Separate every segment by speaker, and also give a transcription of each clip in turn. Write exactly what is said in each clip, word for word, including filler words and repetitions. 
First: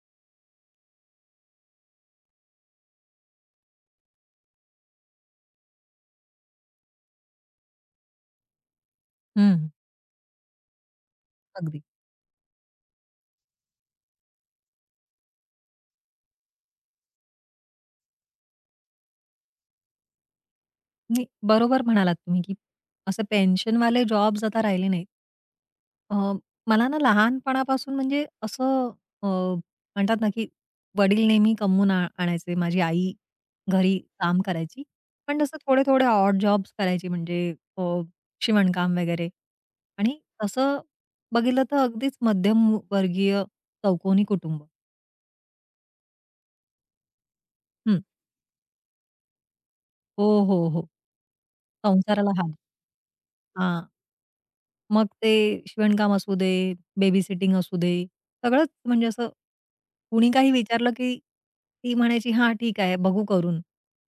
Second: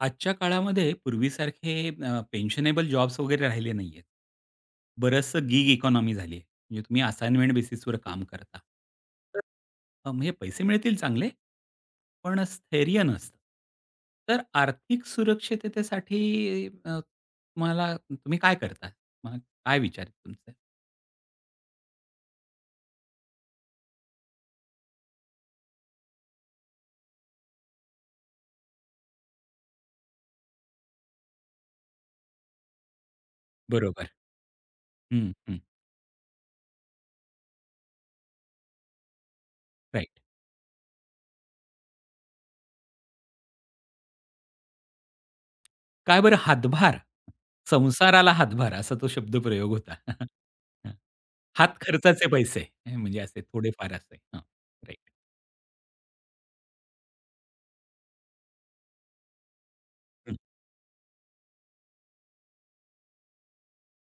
Speaker 1: आजच्या काळामध्ये पूर्वीसारखे अ, पेन्शनेबल जॉब्स वगैरे राहिले नाहीयेत. बरचसं गिग इकॉनॉमी झाली आहे. म्हणजे तुम्ही असाइनमेंट बेसिसवर काम करता. तर
Speaker 2: हं,
Speaker 1: अ, म्हणजे पैसे मिळतील चांगले,
Speaker 2: अगदी.
Speaker 1: पण स्थैर्य नसतं. तर आर्थिक सुरक्षिततेसाठी अ, तुम्हाला तुम्ही काय करता? मग काय विचार आहेत तुमचे?
Speaker 2: नाही, बरोबर म्हणालात तुम्ही, की असे पेन्शनवाले जॉब्स आता राहिले नाहीत. अ, मला ना लहानपणापासून म्हणजे असं अ, म्हणतात ना, की वडील नेहमी कमवून आ आणायचे. माझी आई घरी
Speaker 1: बरोबर.
Speaker 2: काम करायची.
Speaker 1: हं,
Speaker 2: पण तसं
Speaker 1: हं.
Speaker 2: थोडे-थोडे ऑड जॉब्स करायची म्हणजे अ, शिवणकाम वगैरे
Speaker 1: राइट.
Speaker 2: आणि तसं बघितलं तर अगदीच मध्यमवर्गीय चौकोनी कुटुंब.
Speaker 1: काय बरं हातभार?
Speaker 2: हं.
Speaker 1: संसाराला हातभार असा तो शब्दप्रयोग होता.
Speaker 2: हो, हो, हो.
Speaker 1: हात खर्चाचे
Speaker 2: संसाराला हां.
Speaker 1: पैसे हे म्हणजे असे थोडेफार असे. हां, राइट.
Speaker 2: मग ते शिवणकाम असू दे, बेबी सिटिंग असू दे, सगळंच म्हणजे असं कुणी
Speaker 1: हं,
Speaker 2: काही विचारलं, की ती म्हणायची, "हां, ठीक आहे, बघू करून."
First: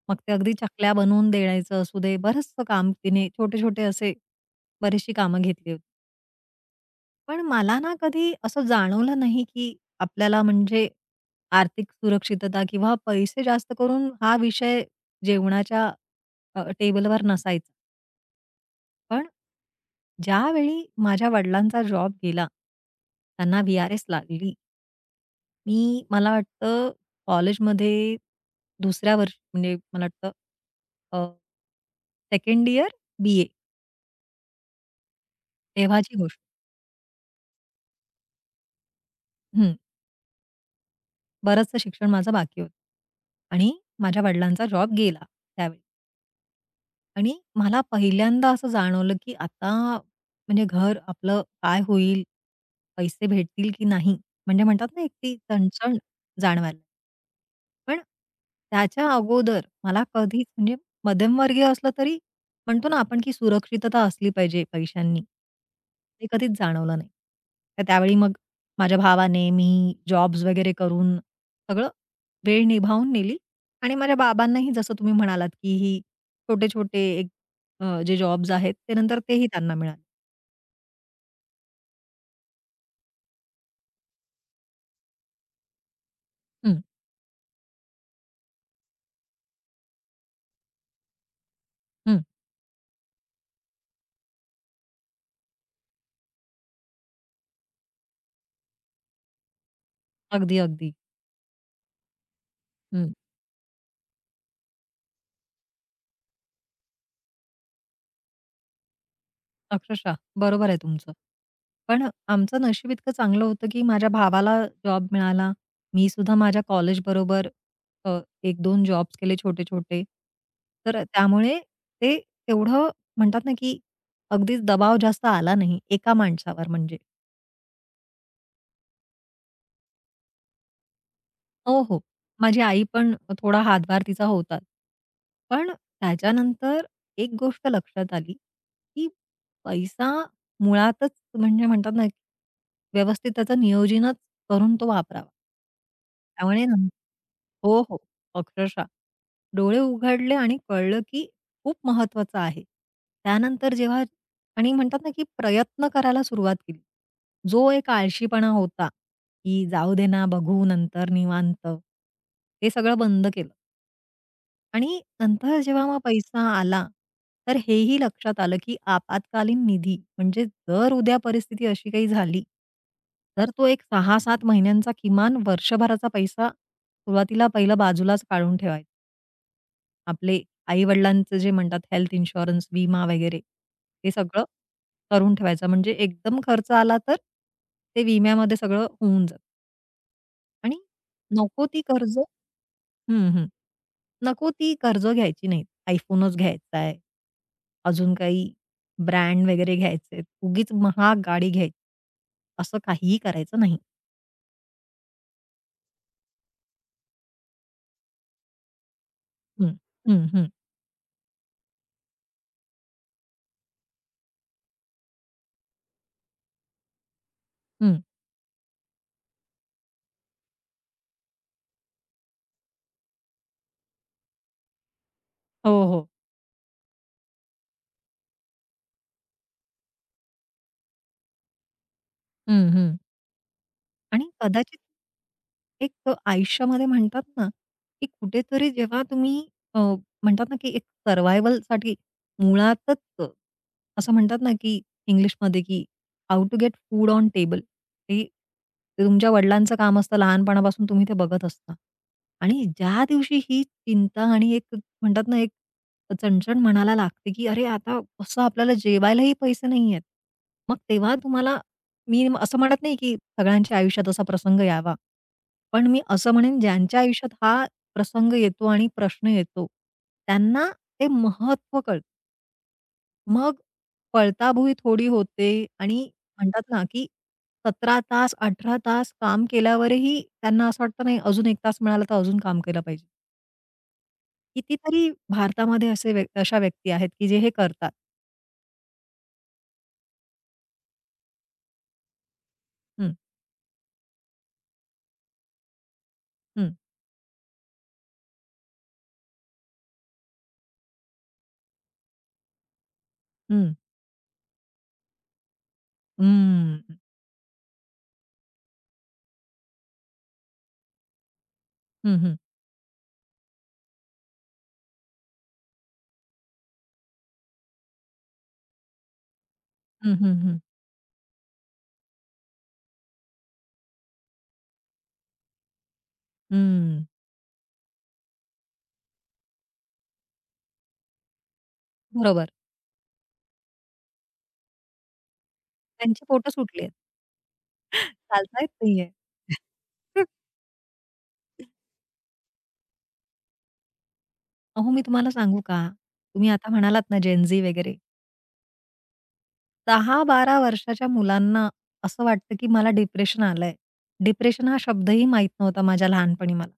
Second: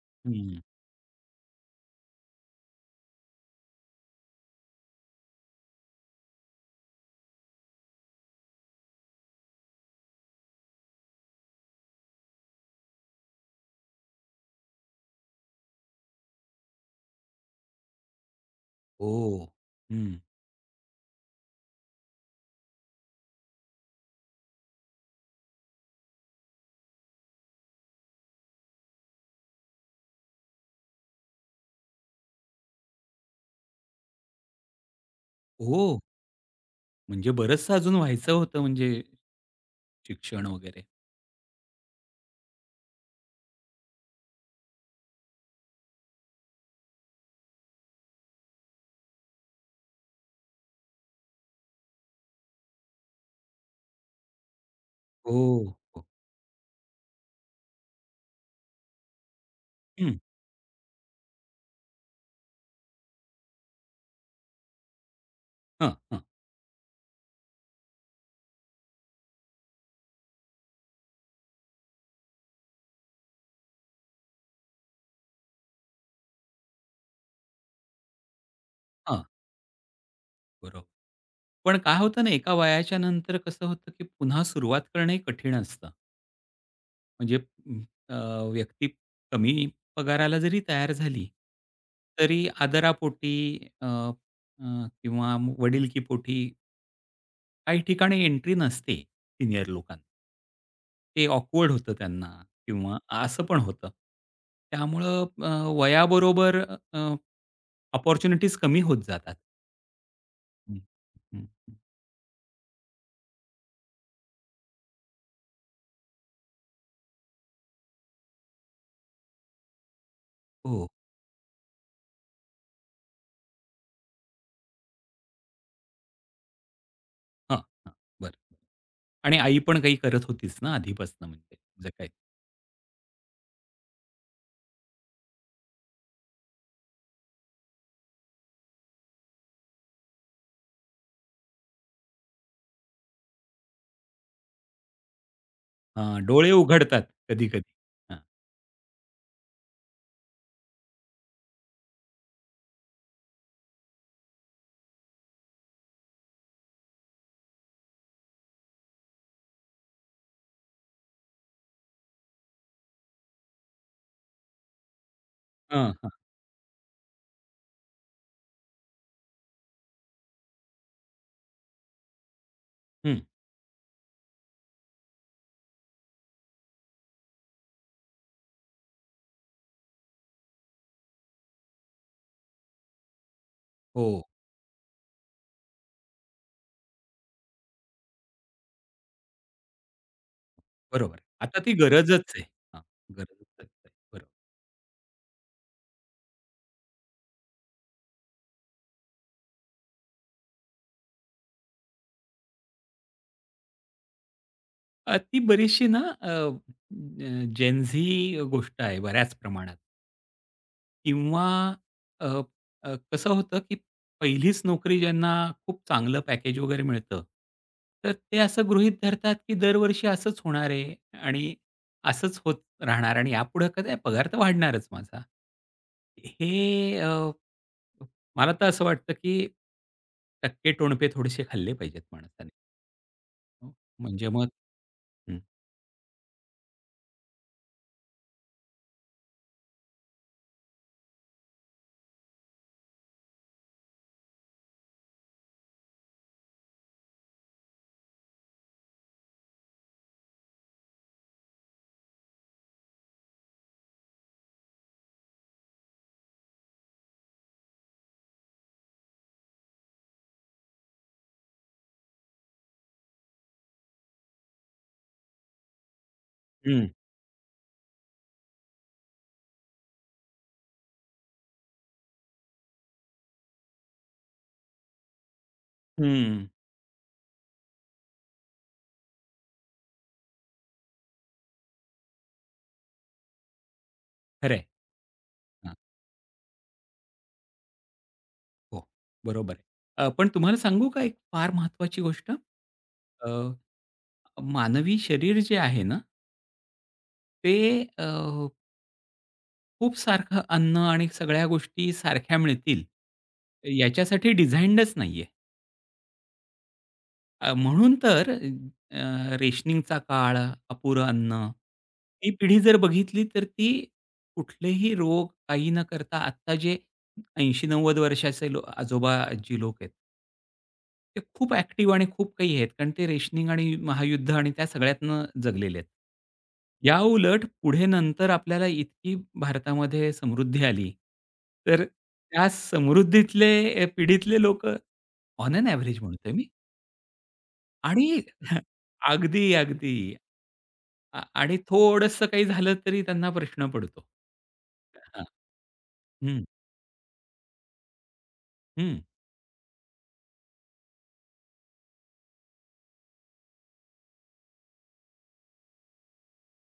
Speaker 2: मग ते अगदी
Speaker 1: हं.
Speaker 2: चकल्या बनवून द्यायचं असू दे, बरंचसं काम तिने छोटे-छोटे असे बरीचशी कामं घेतली होती. पण मला ना कधी असं जाणवलं नाही, की आपल्याला म्हणजे आर्थिक सुरक्षितता किंवा पैसे जास्त करून हा विषय जेवणाच्या अ, टेबलवर नसायचा. पण
Speaker 1: ओह! हं.
Speaker 2: ज्यावेळी माझ्या वडिलांचा जॉब गेला, त्यांना व्ही-आर-एस लागली. मी मला वाटतं कॉलेजमध्ये 2ऱ्या वर्ष म्हणजे मला वाटतं अ, सेकंड इयर बी-ए
Speaker 1: ओह!
Speaker 2: तेव्हाची गोष्ट.
Speaker 1: म्हणजे बरचसं अजून व्हायचं होतं म्हणजे
Speaker 2: हं.
Speaker 1: शिक्षण वगैरे.
Speaker 2: बरचसं शिक्षण माझं बाकी होतं आणि माझ्या वडिलांचा जॉब गेला त्यावेळी. आणि मला पहिल्यांदा असं जाणवलं, की आता म्हणजे घर आपलं काय होईल? पैसे भेटतील की नाही? म्हणजे म्हणतात ना, एक ती
Speaker 1: ओह!
Speaker 2: चणचण
Speaker 1: हो.
Speaker 2: जाणवायला. पण त्याच्या अगोदर मला
Speaker 1: हं.
Speaker 2: कधीच म्हणजे मध्यमवर्गीय असलं तरी म्हणतो ना आपण, की सुरक्षितता असली पाहिजे पैशांनी.
Speaker 1: हां, हां,
Speaker 2: ते कधीच जाणवलं नाही. तर त्यावेळी मग माझ्या भावाने, मी जॉब्स वगैरे करून सगळं वेळ निभावून नेली आणि माझ्या बाबांनाही जसं तुम्ही म्हणालात, की ही छोटे-छोटे एक अ, जे जॉब्स आहेत, ते नंतर
Speaker 1: हां.
Speaker 2: तेही त्यांना मिळाले.
Speaker 1: बरोबर. पण काय होतं ना, एका वयाच्या नंतर कसं होतं, की पुन्हा सुरुवात करणंही कठीण असतं.
Speaker 2: हं,
Speaker 1: म्हणजे अ, व्यक्ती कमी पगाराला जरी तयार झाली,
Speaker 2: हं.
Speaker 1: तरी आदरापोटी अ, अ, किंवा मग वडिलकीपोटी काही ठिकाणी एंट्री नसते सिनियर लोकांना.
Speaker 2: अगदी, अगदी.
Speaker 1: ते ऑकवर्ड होतं त्यांना किंवा
Speaker 2: हं.
Speaker 1: असं पण होतं. त्यामुळं अ, वयाबरोबर अ, अपॉर्च्युनिटीज कमी होत जातात.
Speaker 2: अक्षरशः बरोबर आहे
Speaker 1: हं,
Speaker 2: तुमचं.
Speaker 1: हं, हं.
Speaker 2: पण आमचं नशीब इतकं चांगलं होतं, की माझ्या भावाला जॉब मिळाला. मी सुद्धा माझ्या कॉलेजबरोबर अ, एक-दोन जॉब्स केले छोटे-छोटे.
Speaker 1: हो.
Speaker 2: तर त्यामुळे ते तेवढं म्हणतात ना, की अगदीच दबाव जास्त आला नाही एका माणसावर म्हणजे.
Speaker 1: हां, हां. बरं. आणि आई पण काही करत होतीच ना आधीपासून म्हणजे
Speaker 2: हो,
Speaker 1: जे
Speaker 2: हो.
Speaker 1: काही
Speaker 2: माझी आई पण थोडा हातभार तिचा होताच. पण त्याच्यानंतर एक गोष्ट लक्षात आली, की पैसा मुळातच म्हणजे म्हणतात ना, की व्यवस्थित त्याचं नियोजनच करून तो वापरावा.
Speaker 1: हां, डोळे
Speaker 2: त्यामुळे नं
Speaker 1: उघडतात कधी-कधी.
Speaker 2: हो, हो.
Speaker 1: हां,
Speaker 2: अक्षरशः. डोळे उघडले आणि कळलं, की खूप महत्वाचं आहे. त्यानंतर जेव्हा आणि म्हणतात ना, की प्रयत्न करायला सुरुवात केली. जो एक आळशीपणा होता की जाऊ दे ना, बघू नंतर निवांत. ते सगळं बंद केलं आणि नंतर जेव्हा
Speaker 1: हां,
Speaker 2: मग
Speaker 1: हां.
Speaker 2: पैसा आला, तर हेही लक्षात आलं, की आपत्कालीन निधी म्हणजे जर उद्या परिस्थिती अशी काही झाली,
Speaker 1: हं.
Speaker 2: तर तो एक सहा ते सात महिन्यांचा किमान वर्षभराचा पैसा सुरुवातीला पहिला बाजूलाच काढून ठेवायचा. आपले आई-वडिलांचं जे म्हणतात हेल्थ इन्शुरन्स, विमा वगैरे
Speaker 1: हो,
Speaker 2: हे सगळं करून ठेवायचं. म्हणजे एकदम खर्च आला तर ते विम्यामध्ये सगळं होऊन जातं. आणि
Speaker 1: बरोबर. आता
Speaker 2: नको
Speaker 1: ती
Speaker 2: ती कर्ज
Speaker 1: गरजच आहे. हां,
Speaker 2: हं,
Speaker 1: गरजच
Speaker 2: हं.
Speaker 1: आहे. बरोबर.
Speaker 2: नको ती कर्ज घ्यायची नाहीत. iPhoneच घ्यायचा आहे. अजून काही ब्रँड वगैरे घ्यायचे उगीच महाग गाडी घ्यायची. असं काहीही करायचं नाही.
Speaker 1: अ, ती बरीचशी ना अ, अ, जेनझी गोष्ट आहे बऱ्याच प्रमाणात.
Speaker 2: हं, हं, हं,
Speaker 1: किंवा अ, अ, कसं होतं, की पहिलीच नोकरी ज्यांना खूप चांगलं पॅकेज वगैरे मिळतं,
Speaker 2: हं.
Speaker 1: तर ते असं गृहीत धरतात, की दरवर्षी असंच होणार आहे आणि असंच होत राहणार आणि यापुढे कधी पगार तर वाढणारच माझा.
Speaker 2: हो, हो.
Speaker 1: हे अ, मला तर असं वाटतं, की टक्के टोणपे थोडेसे खाल्ले पाहिजेत माणसाने.
Speaker 2: हं, हं.
Speaker 1: हो, म्हणजे
Speaker 2: आणि
Speaker 1: मग
Speaker 2: कदाचित एक अ, आयुष्यामध्ये म्हणतात ना, की कुठेतरी जेव्हा तुम्ही अ, म्हणतात ना, की एक सर्व्हायव्हलसाठी मुळातच अ, असं म्हणतात ना, की इंग्लिशमध्ये की how to get food on table. ते ते तुमच्या वडिलांचं काम असतं लहानपणापासून तुम्ही ते बघत असता. आणि ज्या दिवशी ही चिंता आणि एक म्हणतात ना, एक चणचण मनाला लागते, की अरे, आता कसं आपल्याला जेवायलाही पैसे नाहीयेत. मग तेव्हा तुम्हाला मी म- असं म्हणत नाही, की सगळ्यांच्या आयुष्यात असा प्रसंग यावा. पण मी असं म्हणेन
Speaker 1: हं.
Speaker 2: ज्यांच्या आयुष्यात हा प्रसंग येतो आणि प्रश्न येतो, त्यांना ते महत्त्व कळतं. मग पळताभुई थोडी होते आणि
Speaker 1: हं.
Speaker 2: म्हणतात ना, की सतरा तास, अठरा तास काम केल्यावरही त्यांना असं वाटतं नाही अजून एक तास मिळाला तर अजून काम केलं पाहिजे.
Speaker 1: खरं आहे.
Speaker 2: कितीतरी
Speaker 1: हां.
Speaker 2: भारतामध्ये असे व्यक् अशा व्यक्ती आहेत, की जे हे करतात.
Speaker 1: हो, बरोबर आहे. अ, पण तुम्हाला सांगू का एक फार महत्त्वाची गोष्ट?
Speaker 2: हं,
Speaker 1: अ, मानवी शरीर जे आहे ना,
Speaker 2: हं,
Speaker 1: ते अ, खूप सारखं अन्न आणि सगळ्या गोष्टी सारख्या मिळतील,
Speaker 2: हं,
Speaker 1: याच्यासाठी डिझाइनडच नाही आहे.
Speaker 2: हं,
Speaker 1: अ, म्हणून तर अ, रेशनिंगचा काळ, अपुरं अन्न,
Speaker 2: हं,
Speaker 1: ही
Speaker 2: हं,
Speaker 1: पिढी जर बघितली तर ती कुठलेही रोग काही न करता आत्ता जे ऐंशी नव्वद वर्षाचे लो आजोबा-आजी लोक आहेत
Speaker 2: हं, हं, हं,
Speaker 1: ते खूप ॲक्टिव्ह आणि खूप काही आहेत, कारण ते रेशनिंग आणि महायुद्ध आणि त्या सगळ्यातनं जगलेले आहेत. या
Speaker 2: हं.
Speaker 1: उलट पुढे नंतर आपल्याला इतकी भारतामध्ये समृद्धी आली, तर त्या
Speaker 2: बरोबर.
Speaker 1: समृद्धीतले अ, पिढीतले लोकं ऑन एन एव्हरेज
Speaker 2: त्यांचे
Speaker 1: म्हणतोय मी
Speaker 2: फोटो सुटलेत.
Speaker 1: आणि
Speaker 2: चालता येत नाहीये.
Speaker 1: अगदी, अगदी आ आणि थोडंसं काही झालं तरी त्यांना प्रश्न पडतो.
Speaker 2: अहो, मी
Speaker 1: हां.
Speaker 2: तुम्हाला सांगू का?
Speaker 1: हं,
Speaker 2: तुम्ही आता म्हणालात ना जेन झी वगैरे.
Speaker 1: हं.
Speaker 2: दहा ते बारा वर्षाच्या मुलांना असं वाटतं, की मला डिप्रेशन आलंय. डिप्रेशन हा शब्दही माहीत नव्हता माझ्या लहानपणी मला.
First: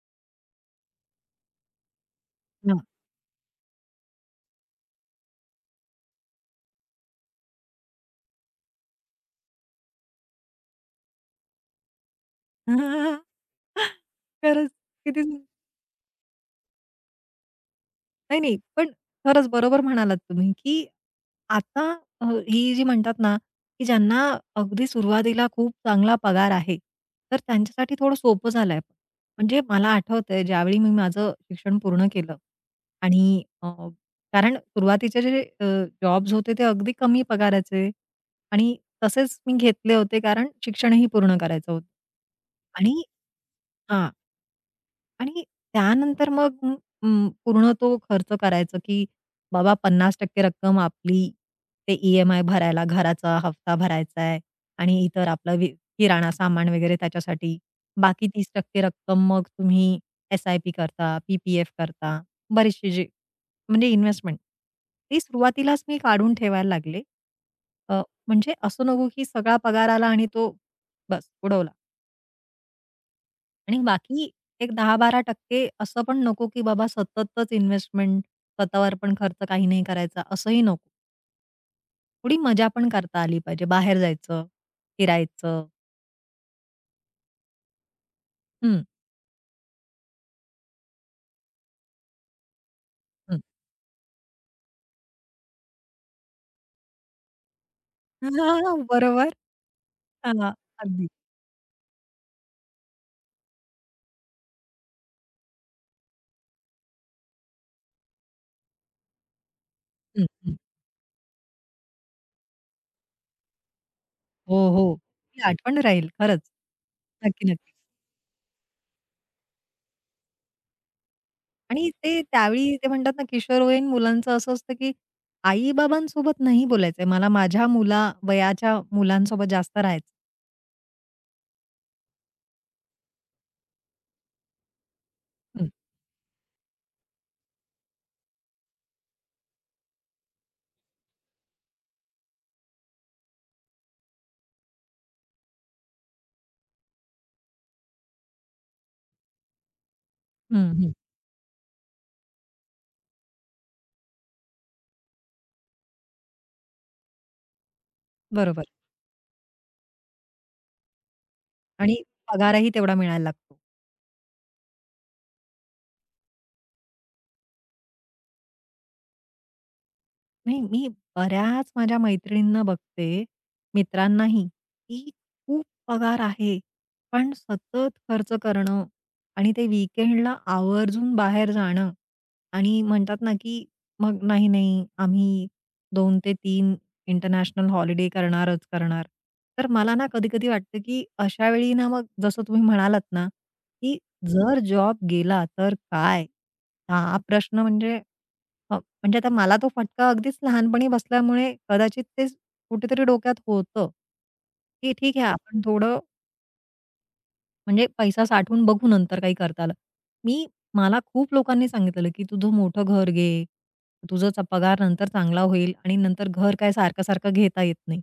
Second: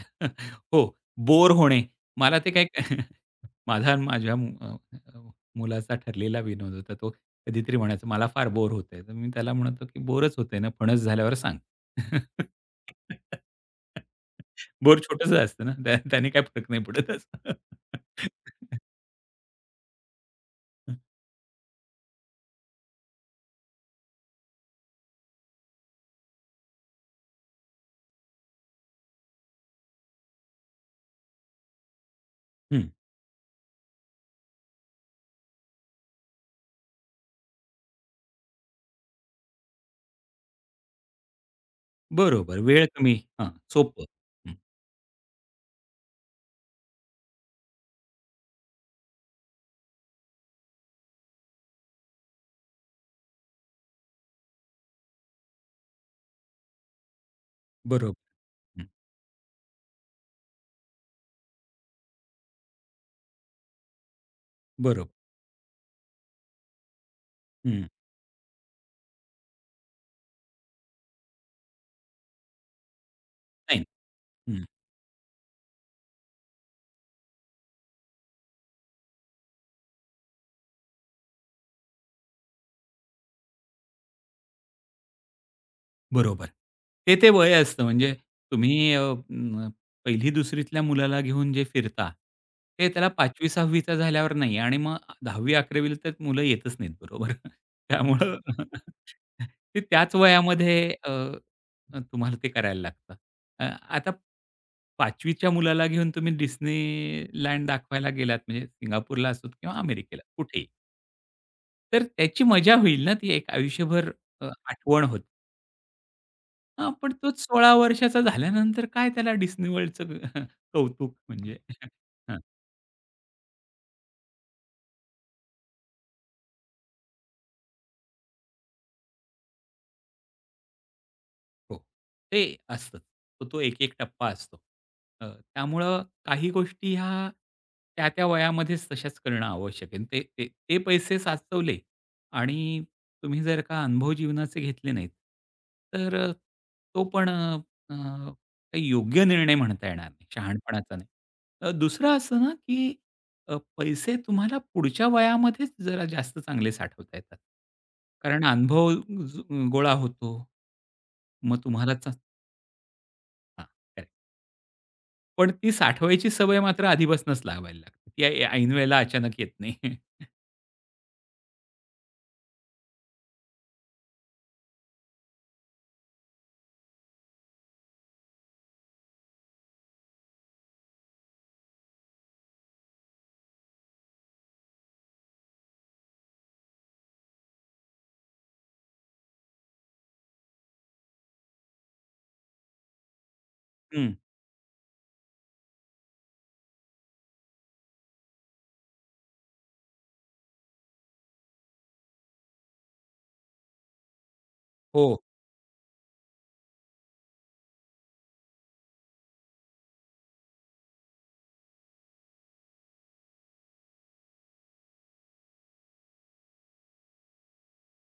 Speaker 1: हो, बोर होणे. मला ते काही
Speaker 2: हां.
Speaker 1: माझा आणि माझ्या मु अ, अ, मुलाचा ठरलेला विनोद होता. तो कधीतरी म्हणायचा, "मला फार बोर होतंय." तर मी त्याला म्हणतो, की "बोरच होतंय ना, फणस झाल्यावर सांग."
Speaker 2: खरंच
Speaker 1: बोर
Speaker 2: किती
Speaker 1: छोटंसं असतं ना, त्या त्याने काही फरक नाही पडत असं.
Speaker 2: नाही, नाही. पण खरंच बरोबर म्हणालात तुम्ही, की आता अ, ही जी म्हणतात ना, की ज्यांना अगदी सुरुवातीला खूप चांगला पगार आहे, तर त्यांच्यासाठी थोडं सोपं झालंय. म्हणजे मला आठवतंय ज्यावेळी मी माझं शिक्षण पूर्ण केलं
Speaker 1: हं,
Speaker 2: आणि अ, कारण सुरुवातीचे जे जॉब्स होते ते अगदी कमी पगाराचे आणि तसेच मी घेतले होते कारण शिक्षणही पूर्ण करायचं होतं
Speaker 1: बरोबर. वेळ
Speaker 2: आणि
Speaker 1: कमी हां, सोपं.
Speaker 2: हां.
Speaker 1: हं,
Speaker 2: आणि त्यानंतर मग अं, पूर्ण तो खर्च करायचा, की बाबा पन्नास टक्के रक्कम आपली ते ई-एम-आय भरायला, घराचा हफ्ता भरायचा आहे आणि इतर आपलं वि किराणा सामान वगैरे त्याच्यासाठी.
Speaker 1: बरोबर.
Speaker 2: बाकी तीस टक्के
Speaker 1: हं,
Speaker 2: रक्कम मग तुम्ही एस-आय-पी करता, पी-पी-एफ करता. बरेचसे जे म्हणजे इन्व्हेस्टमेंट.
Speaker 1: बरोबर.
Speaker 2: ती सुरुवातीलाच मी काढून ठेवायला लागले.
Speaker 1: हं,
Speaker 2: अ, म्हणजे असं नको की सगळा पगार आला आणि तो बस उडवला. आणि
Speaker 1: नाही.
Speaker 2: बाकी एक दहा बारा टक्के असं पण नको, की बाबा सततच इन्व्हेस्टमेंट, स्वतःवर पण खर्च काही नाही करायचा, असंही नको. थोडी मजा पण करता आली पाहिजे. बाहेर जायचं, फिरायचं.
Speaker 1: बरोबर. ते, ते वय असतं म्हणजे
Speaker 2: हं,
Speaker 1: तुम्ही अ, अं, 1ली-2रीतल्या मुलाला घेऊन जे फिरता, ते त्याला
Speaker 2: हं.
Speaker 1: 5वी-6वी झाल्यावर नाही आणि मग 10वी-11वी तर मुलं येतच नाहीत बरोबर. त्यामुळं
Speaker 2: हां, बरोबर.
Speaker 1: ते त्याच
Speaker 2: हां,
Speaker 1: वयामध्ये
Speaker 2: अगदी.
Speaker 1: अ, अ, तुम्हाला ते करायला लागतं. अ, आता 5वी मुलाला घेऊन तुम्ही डिस्नीलँड दाखवायला गेलात म्हणजे सिंगापूरला असोत किंवा अमेरिकेला
Speaker 2: हं, हं.
Speaker 1: कुठेही, तर त्याची मजा होईल ना ती एक आयुष्यभर अ,
Speaker 2: हो, हो.
Speaker 1: आठवण होते.
Speaker 2: ती आठवण राहील खरंच.
Speaker 1: हां, पण तोच
Speaker 2: नक्की,
Speaker 1: सोळा
Speaker 2: नक्की.
Speaker 1: वर्षाचा झाल्यानंतर काय त्याला Disney Worldचं कौतुक म्हणजे
Speaker 2: आणि ते
Speaker 1: हां,
Speaker 2: त्यावेळी ते म्हणतात ना, किशोरवयीन मुलांचं असं असतं, की आई-बाबांसोबत नाही बोलायचंय. मला माझ्या मुला वयाच्या मुलांसोबत जास्त राहायचं.
Speaker 1: हो. ते असतंच. तो तो एक-एक टप्पा असतो. अ,
Speaker 2: हं,
Speaker 1: त्यामुळं काही गोष्टी ह्या त्या-त्या वयामध्येच तशाच करणं आवश्यक आहे. ते ते ते पैसे साचवले आणि तुम्ही जर का अनुभव जीवनाचे घेतले नाहीत, तर अ, तो पण अ, अ, काही योग्य निर्णय म्हणता येणार नाही.
Speaker 2: हं, हं.
Speaker 1: शहाणपणाचा नाही. अ, दुसरं असं ना, की अ, पैसे तुम्हाला पुढच्या वयामध्येच जरा जास्त चांगले साठवता येतात. कारण
Speaker 2: बरोबर.
Speaker 1: अनुभव ज गोळा होतो. मग तुम्हाला
Speaker 2: आणि
Speaker 1: च
Speaker 2: पगारही तेवढा मिळायला लागतो.
Speaker 1: हां, करेक्ट. पण ती साठवायची सवय मात्र आधीपासूनच लावायला लागते. ती ऐ ऐनवेळेला अचानक येत नाही.
Speaker 2: नाही, मी बऱ्याच माझ्या मैत्रिणींना बघते, मित्रांनाही, की खूप पगार आहे, पण सतत खर्च करणं आणि ते वीकेंडला आवर्जून बाहेर जाणं आणि म्हणतात ना, की मग "नाही, नाही, आम्ही दोन ते तीन इंटरनॅशनल हॉलिडे करणारच करणार." तर मला ना कधी-कधी वाटतं, की अशा वेळी ना मग जसं तुम्ही म्हणालात ना, की
Speaker 1: हं.
Speaker 2: जर जॉब गेला तर काय? हा प्रश्न म्हणजे म्हणजे आता मला तो फटका अगदीच लहानपणी बसल्यामुळे कदाचित ते कुठेतरी डोक्यात होतं, की
Speaker 1: हो.
Speaker 2: ठीक आहे आपण थोडं म्हणजे पैसा साठवून बघू नंतर काही करता आलं. मी मला खूप लोकांनी सांगितलेलं, की "तुझं मोठं घर घे, तुझा च पगार नंतर चांगला होईल आणि नंतर घर काय सारखं-सारखं घेता येत नाही."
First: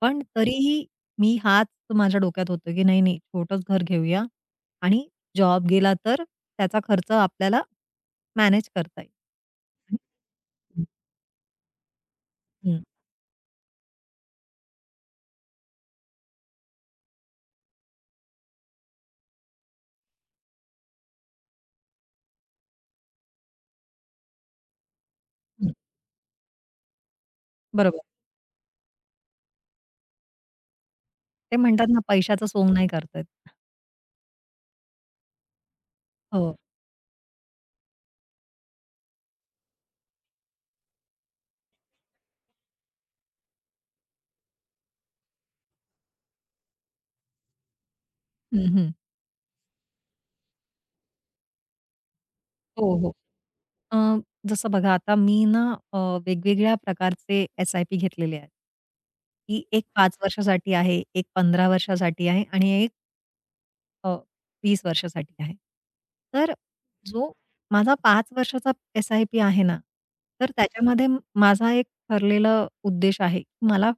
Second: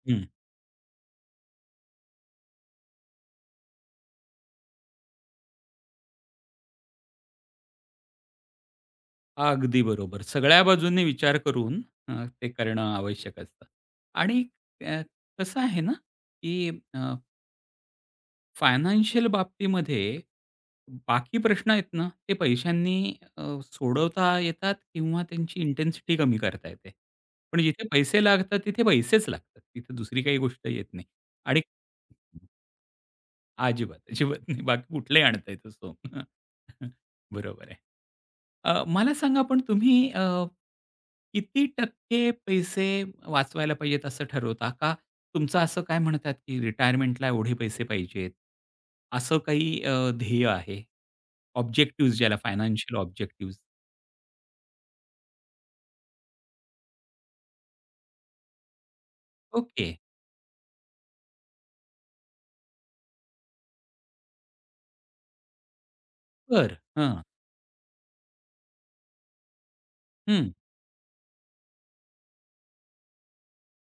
Speaker 2: पण
Speaker 1: हं.
Speaker 2: तरीही मी हाच माझ्या डोक्यात होतं, की नाही, नाही छोटंच घर घेऊया आणि जॉब गेला तर त्याचा खर्च आपल्याला मॅनेज करता येईल.
Speaker 1: अगदी बरोबर. सगळ्या
Speaker 2: हं,
Speaker 1: बाजूंनी विचार करून अ, ते करणं आवश्यक असतं. आणि अ, कसं आहे ना, की फायनान्शियल बाबतीमध्ये बाकी प्रश्न आहेत ना, ते पैशांनी अ, सोडवता येतात किंवा त्यांची इंटेन्सिटी कमी करता येते. पण जिथे
Speaker 2: बरोबर.
Speaker 1: पैसे लागतात, तिथे पैसेच लागतात. तिथे दुसरी काही गोष्ट येत नाही.
Speaker 2: ते
Speaker 1: आणि
Speaker 2: म्हणतात ना, पैशाचं सोंग नाही करता येत.
Speaker 1: अजिबात, अजिबात नाही. बाकी कुठलंही आणता येतं सोंग.
Speaker 2: हो.
Speaker 1: बरोबर आहे. अ, मला सांगा पण तुम्ही अ, किती टक्के पैसे वाचवायला पाहिजेत असं ठरवता का? तुमचं असं काय म्हणतात, की रिटायरमेंटला एवढे पैसे पाहिजेत,
Speaker 2: हं, हं.
Speaker 1: असं काही अ, ध्येय आहे? ऑब्जेक्टिव्हज ज्याला
Speaker 2: हो,
Speaker 1: फायनान्शियल
Speaker 2: हो.
Speaker 1: ऑब्जेक्टिव्हज.
Speaker 2: अ, जसं बघा आता मी ना अ, वेगवेगळ्या प्रकारचे एस-आय-पी घेतलेले आहेत. की एक
Speaker 1: ओके.
Speaker 2: पाच वर्षासाठी आहे, एक पंधरा वर्षासाठी आहे आणि एक अ, वीस वर्षासाठी आहे. तर
Speaker 1: बरं. हां.
Speaker 2: जो माझा पाच वर्षाचा एस-आय-पी आहे ना,
Speaker 1: हं.
Speaker 2: तर त्याच्यामध्ये माझा एक ठरलेला उद्देश आहे. की मला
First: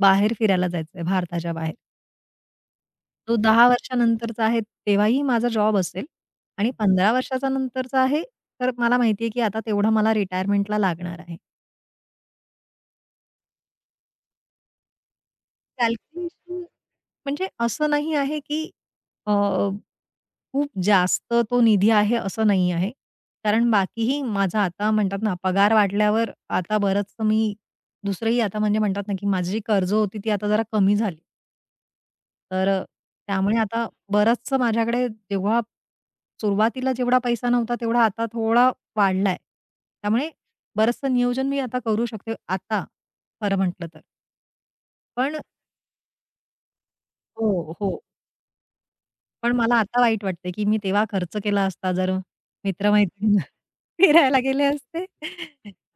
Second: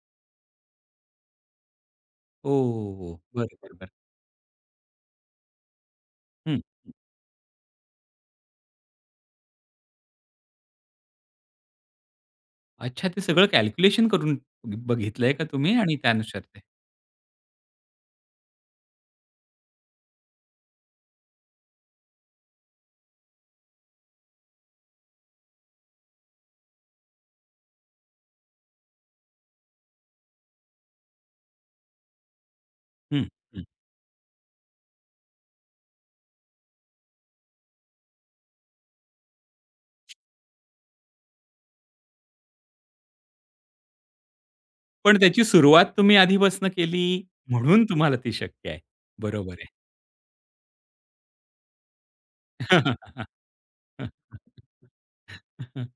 Speaker 2: बाहेर फिरायला जायचंय भारताच्या बाहेर.
Speaker 1: ओह!
Speaker 2: जो
Speaker 1: बरं,
Speaker 2: दहा
Speaker 1: बरं, बरं.
Speaker 2: वर्षानंतरचा आहे तेव्हाही माझा जॉब असेल आणि
Speaker 1: हं.
Speaker 2: पंधरा वर्षाचा नंतरचा आहे, तर मला माहिती आहे की आता तेवढा मला रिटायरमेंटला लागणार आहे.
Speaker 1: अच्छा ते सगळं कॅल्क्युलेशन करून बघितलंय का तुम्ही आणि त्यानुसार ते
Speaker 2: कॅल्क्युलेशन म्हणजे असं नाही आहे की अ, खूप जास्त तो निधी आहे असं नाही आहे. कारण बाकीही माझा आता म्हणतात ना पगार वाढल्यावर आता बरंचसं मी दुसरंही आता म्हणजे म्हणतात ना की माझी जी कर्ज होती ती आता जरा कमी झाली. तर अ,
Speaker 1: हं,
Speaker 2: त्यामुळे
Speaker 1: हं.
Speaker 2: आता बरंचसं माझ्याकडे जेव्हा सुरुवातीला जेवढा पैसा नव्हता तेवढा आता थोडा वाढलाय. त्यामुळे बरंचसं नियोजन मी आता करू शकते आता, खरं म्हटलं तर.
Speaker 1: पण
Speaker 2: पण
Speaker 1: त्याची सुरुवात तुम्ही आधीपासून केली
Speaker 2: हो,
Speaker 1: म्हणून
Speaker 2: हो.
Speaker 1: तुम्हाला ती शक्य आहे. बरोबर
Speaker 2: पण मला
Speaker 1: आहे.
Speaker 2: आता वाईट वाटतंय, की मी तेव्हा खर्च केला असता जर मित्र फिरायला गेले असते.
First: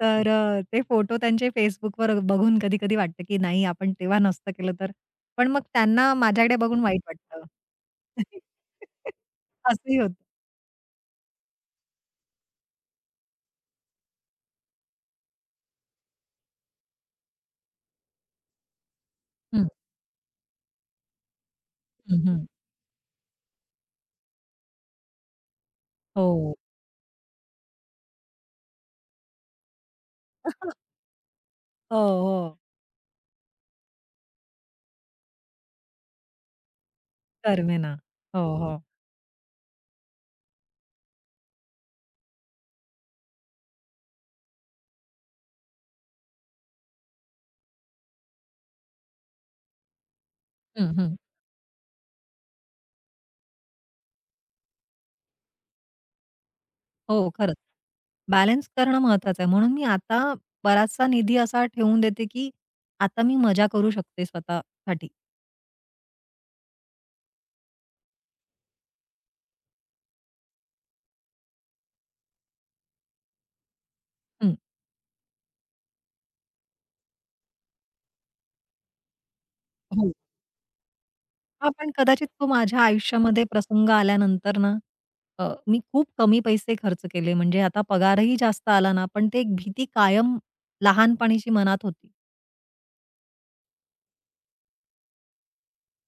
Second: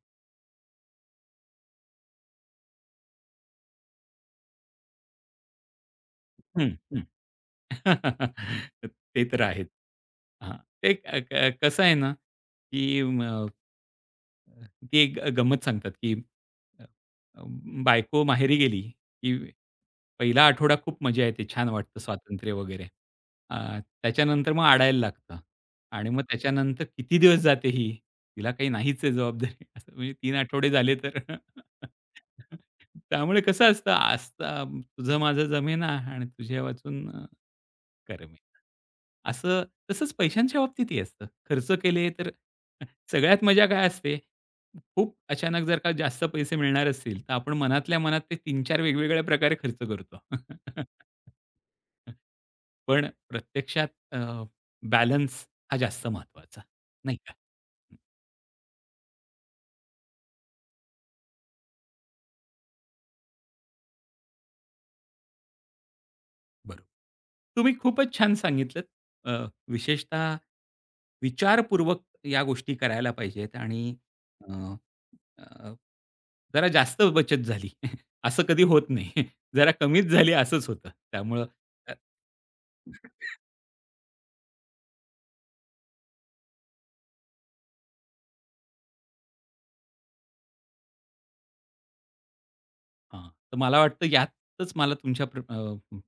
Speaker 2: तर अ, ते फोटो त्यांचे Facebookवर बघून कधी-कधी वाटतं, की नाही आपण तेव्हा नसतं केलं तर. पण मग त्यांना माझ्याकडे
Speaker 1: हं,
Speaker 2: बघून वाईट
Speaker 1: हं.
Speaker 2: वाटतं.
Speaker 1: ते तर आहेच.
Speaker 2: असंही होतं.
Speaker 1: हां. ते क क कसं आहे ना, की म ती एक अ, गंमत सांगतात, की अ, अ, बायको माहेरी गेली, की
Speaker 2: हं,
Speaker 1: पहिला आठवडा खूप मजा येते, छान वाटतं
Speaker 2: हं, हं.
Speaker 1: स्वातंत्र्य वगैरे. अ, त्याच्यानंतर मग अडायला लागतं आणि मग
Speaker 2: हो,
Speaker 1: त्याच्यानंतर किती दिवस जाते ही? तिला काही नाहीच आहे जबाबदारी असं म्हणजे तीन आठवडे झाले तर
Speaker 2: हो, हो.
Speaker 1: त्यामुळे कसं असतं, "आज तुझं माझं जमेना आणि तुझ्या वाचून"
Speaker 2: करमेना.
Speaker 1: खरं
Speaker 2: हो,
Speaker 1: मिळतं.
Speaker 2: हो.
Speaker 1: असं तसंच पैशांच्या बाबतीतही असतं. खर्च केले तर सगळ्यात मजा काय असते? खूप अचानक जर का जास्त पैसे मिळणार असतील, तर आपण मनातल्या मनात ते तीन चार वेगवेगळ्या प्रकारे खर्च करतो.
Speaker 2: हं, हं.
Speaker 1: पण प्रत्यक्षात अ, बॅलन्स हा जास्त महत्त्वाचा, नाही
Speaker 2: हो,
Speaker 1: का?
Speaker 2: खरंच. बॅलन्स करणं महत्वाचं आहे. म्हणून मी आता बराचसा निधी असा ठेवून देते, की आता मी मजा करू शकते स्वतःसाठी.
Speaker 1: बरोबर. तुम्ही खूपच छान सांगितलत. अ, विशेषतः विचारपूर्वक या गोष्टी करायला पाहिजेत आणि
Speaker 2: हं,
Speaker 1: अ, जरा जास्त बचत झाली. असं कधी होत नाही. जरा कमीच
Speaker 2: हो.
Speaker 1: झाली असंच होतं. त्यामुळं
Speaker 2: हां, पण
Speaker 1: अ
Speaker 2: कदाचित तो माझ्या आयुष्यामध्ये प्रसंग आल्यानंतर ना, अ, मी खूप कमी पैसे खर्च केले. म्हणजे आता पगारही जास्त आला ना, पण ते एक भीती कायम लहानपणीची मनात होती.
Speaker 1: हां. तर मला वाटतं यातच मला तुमच्या प्र अ,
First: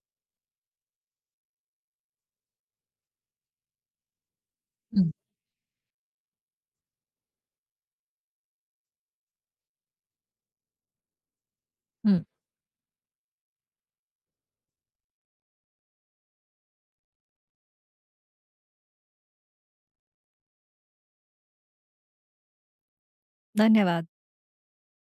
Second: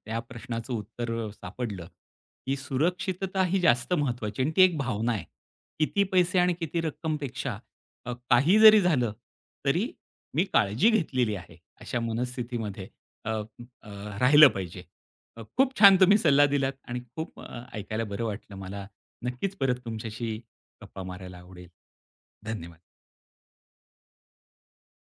Speaker 1: त्या प्रश्नाचं उत्तर अ, सापडलं, की सुरक्षितता ही जास्त महत्त्वाची आणि ती एक
Speaker 2: हं,
Speaker 1: भावना आहे. किती पैसे आणि किती रक्कमपेक्षा अ, काही जरी झालं, तरी मी काळजी घेतलेली आहे. अशा
Speaker 2: हं.
Speaker 1: मनस्थितीमध्ये अ, अ, राहिलं पाहिजे. अ, खूप छान तुम्ही सल्ला दिलात आणि खूप अ, ऐकायला बरं वाटलं मला. नक्कीच परत तुमच्याशी गप्पा मारायला आवडेल. धन्यवाद.
Speaker 2: धन्यवाद.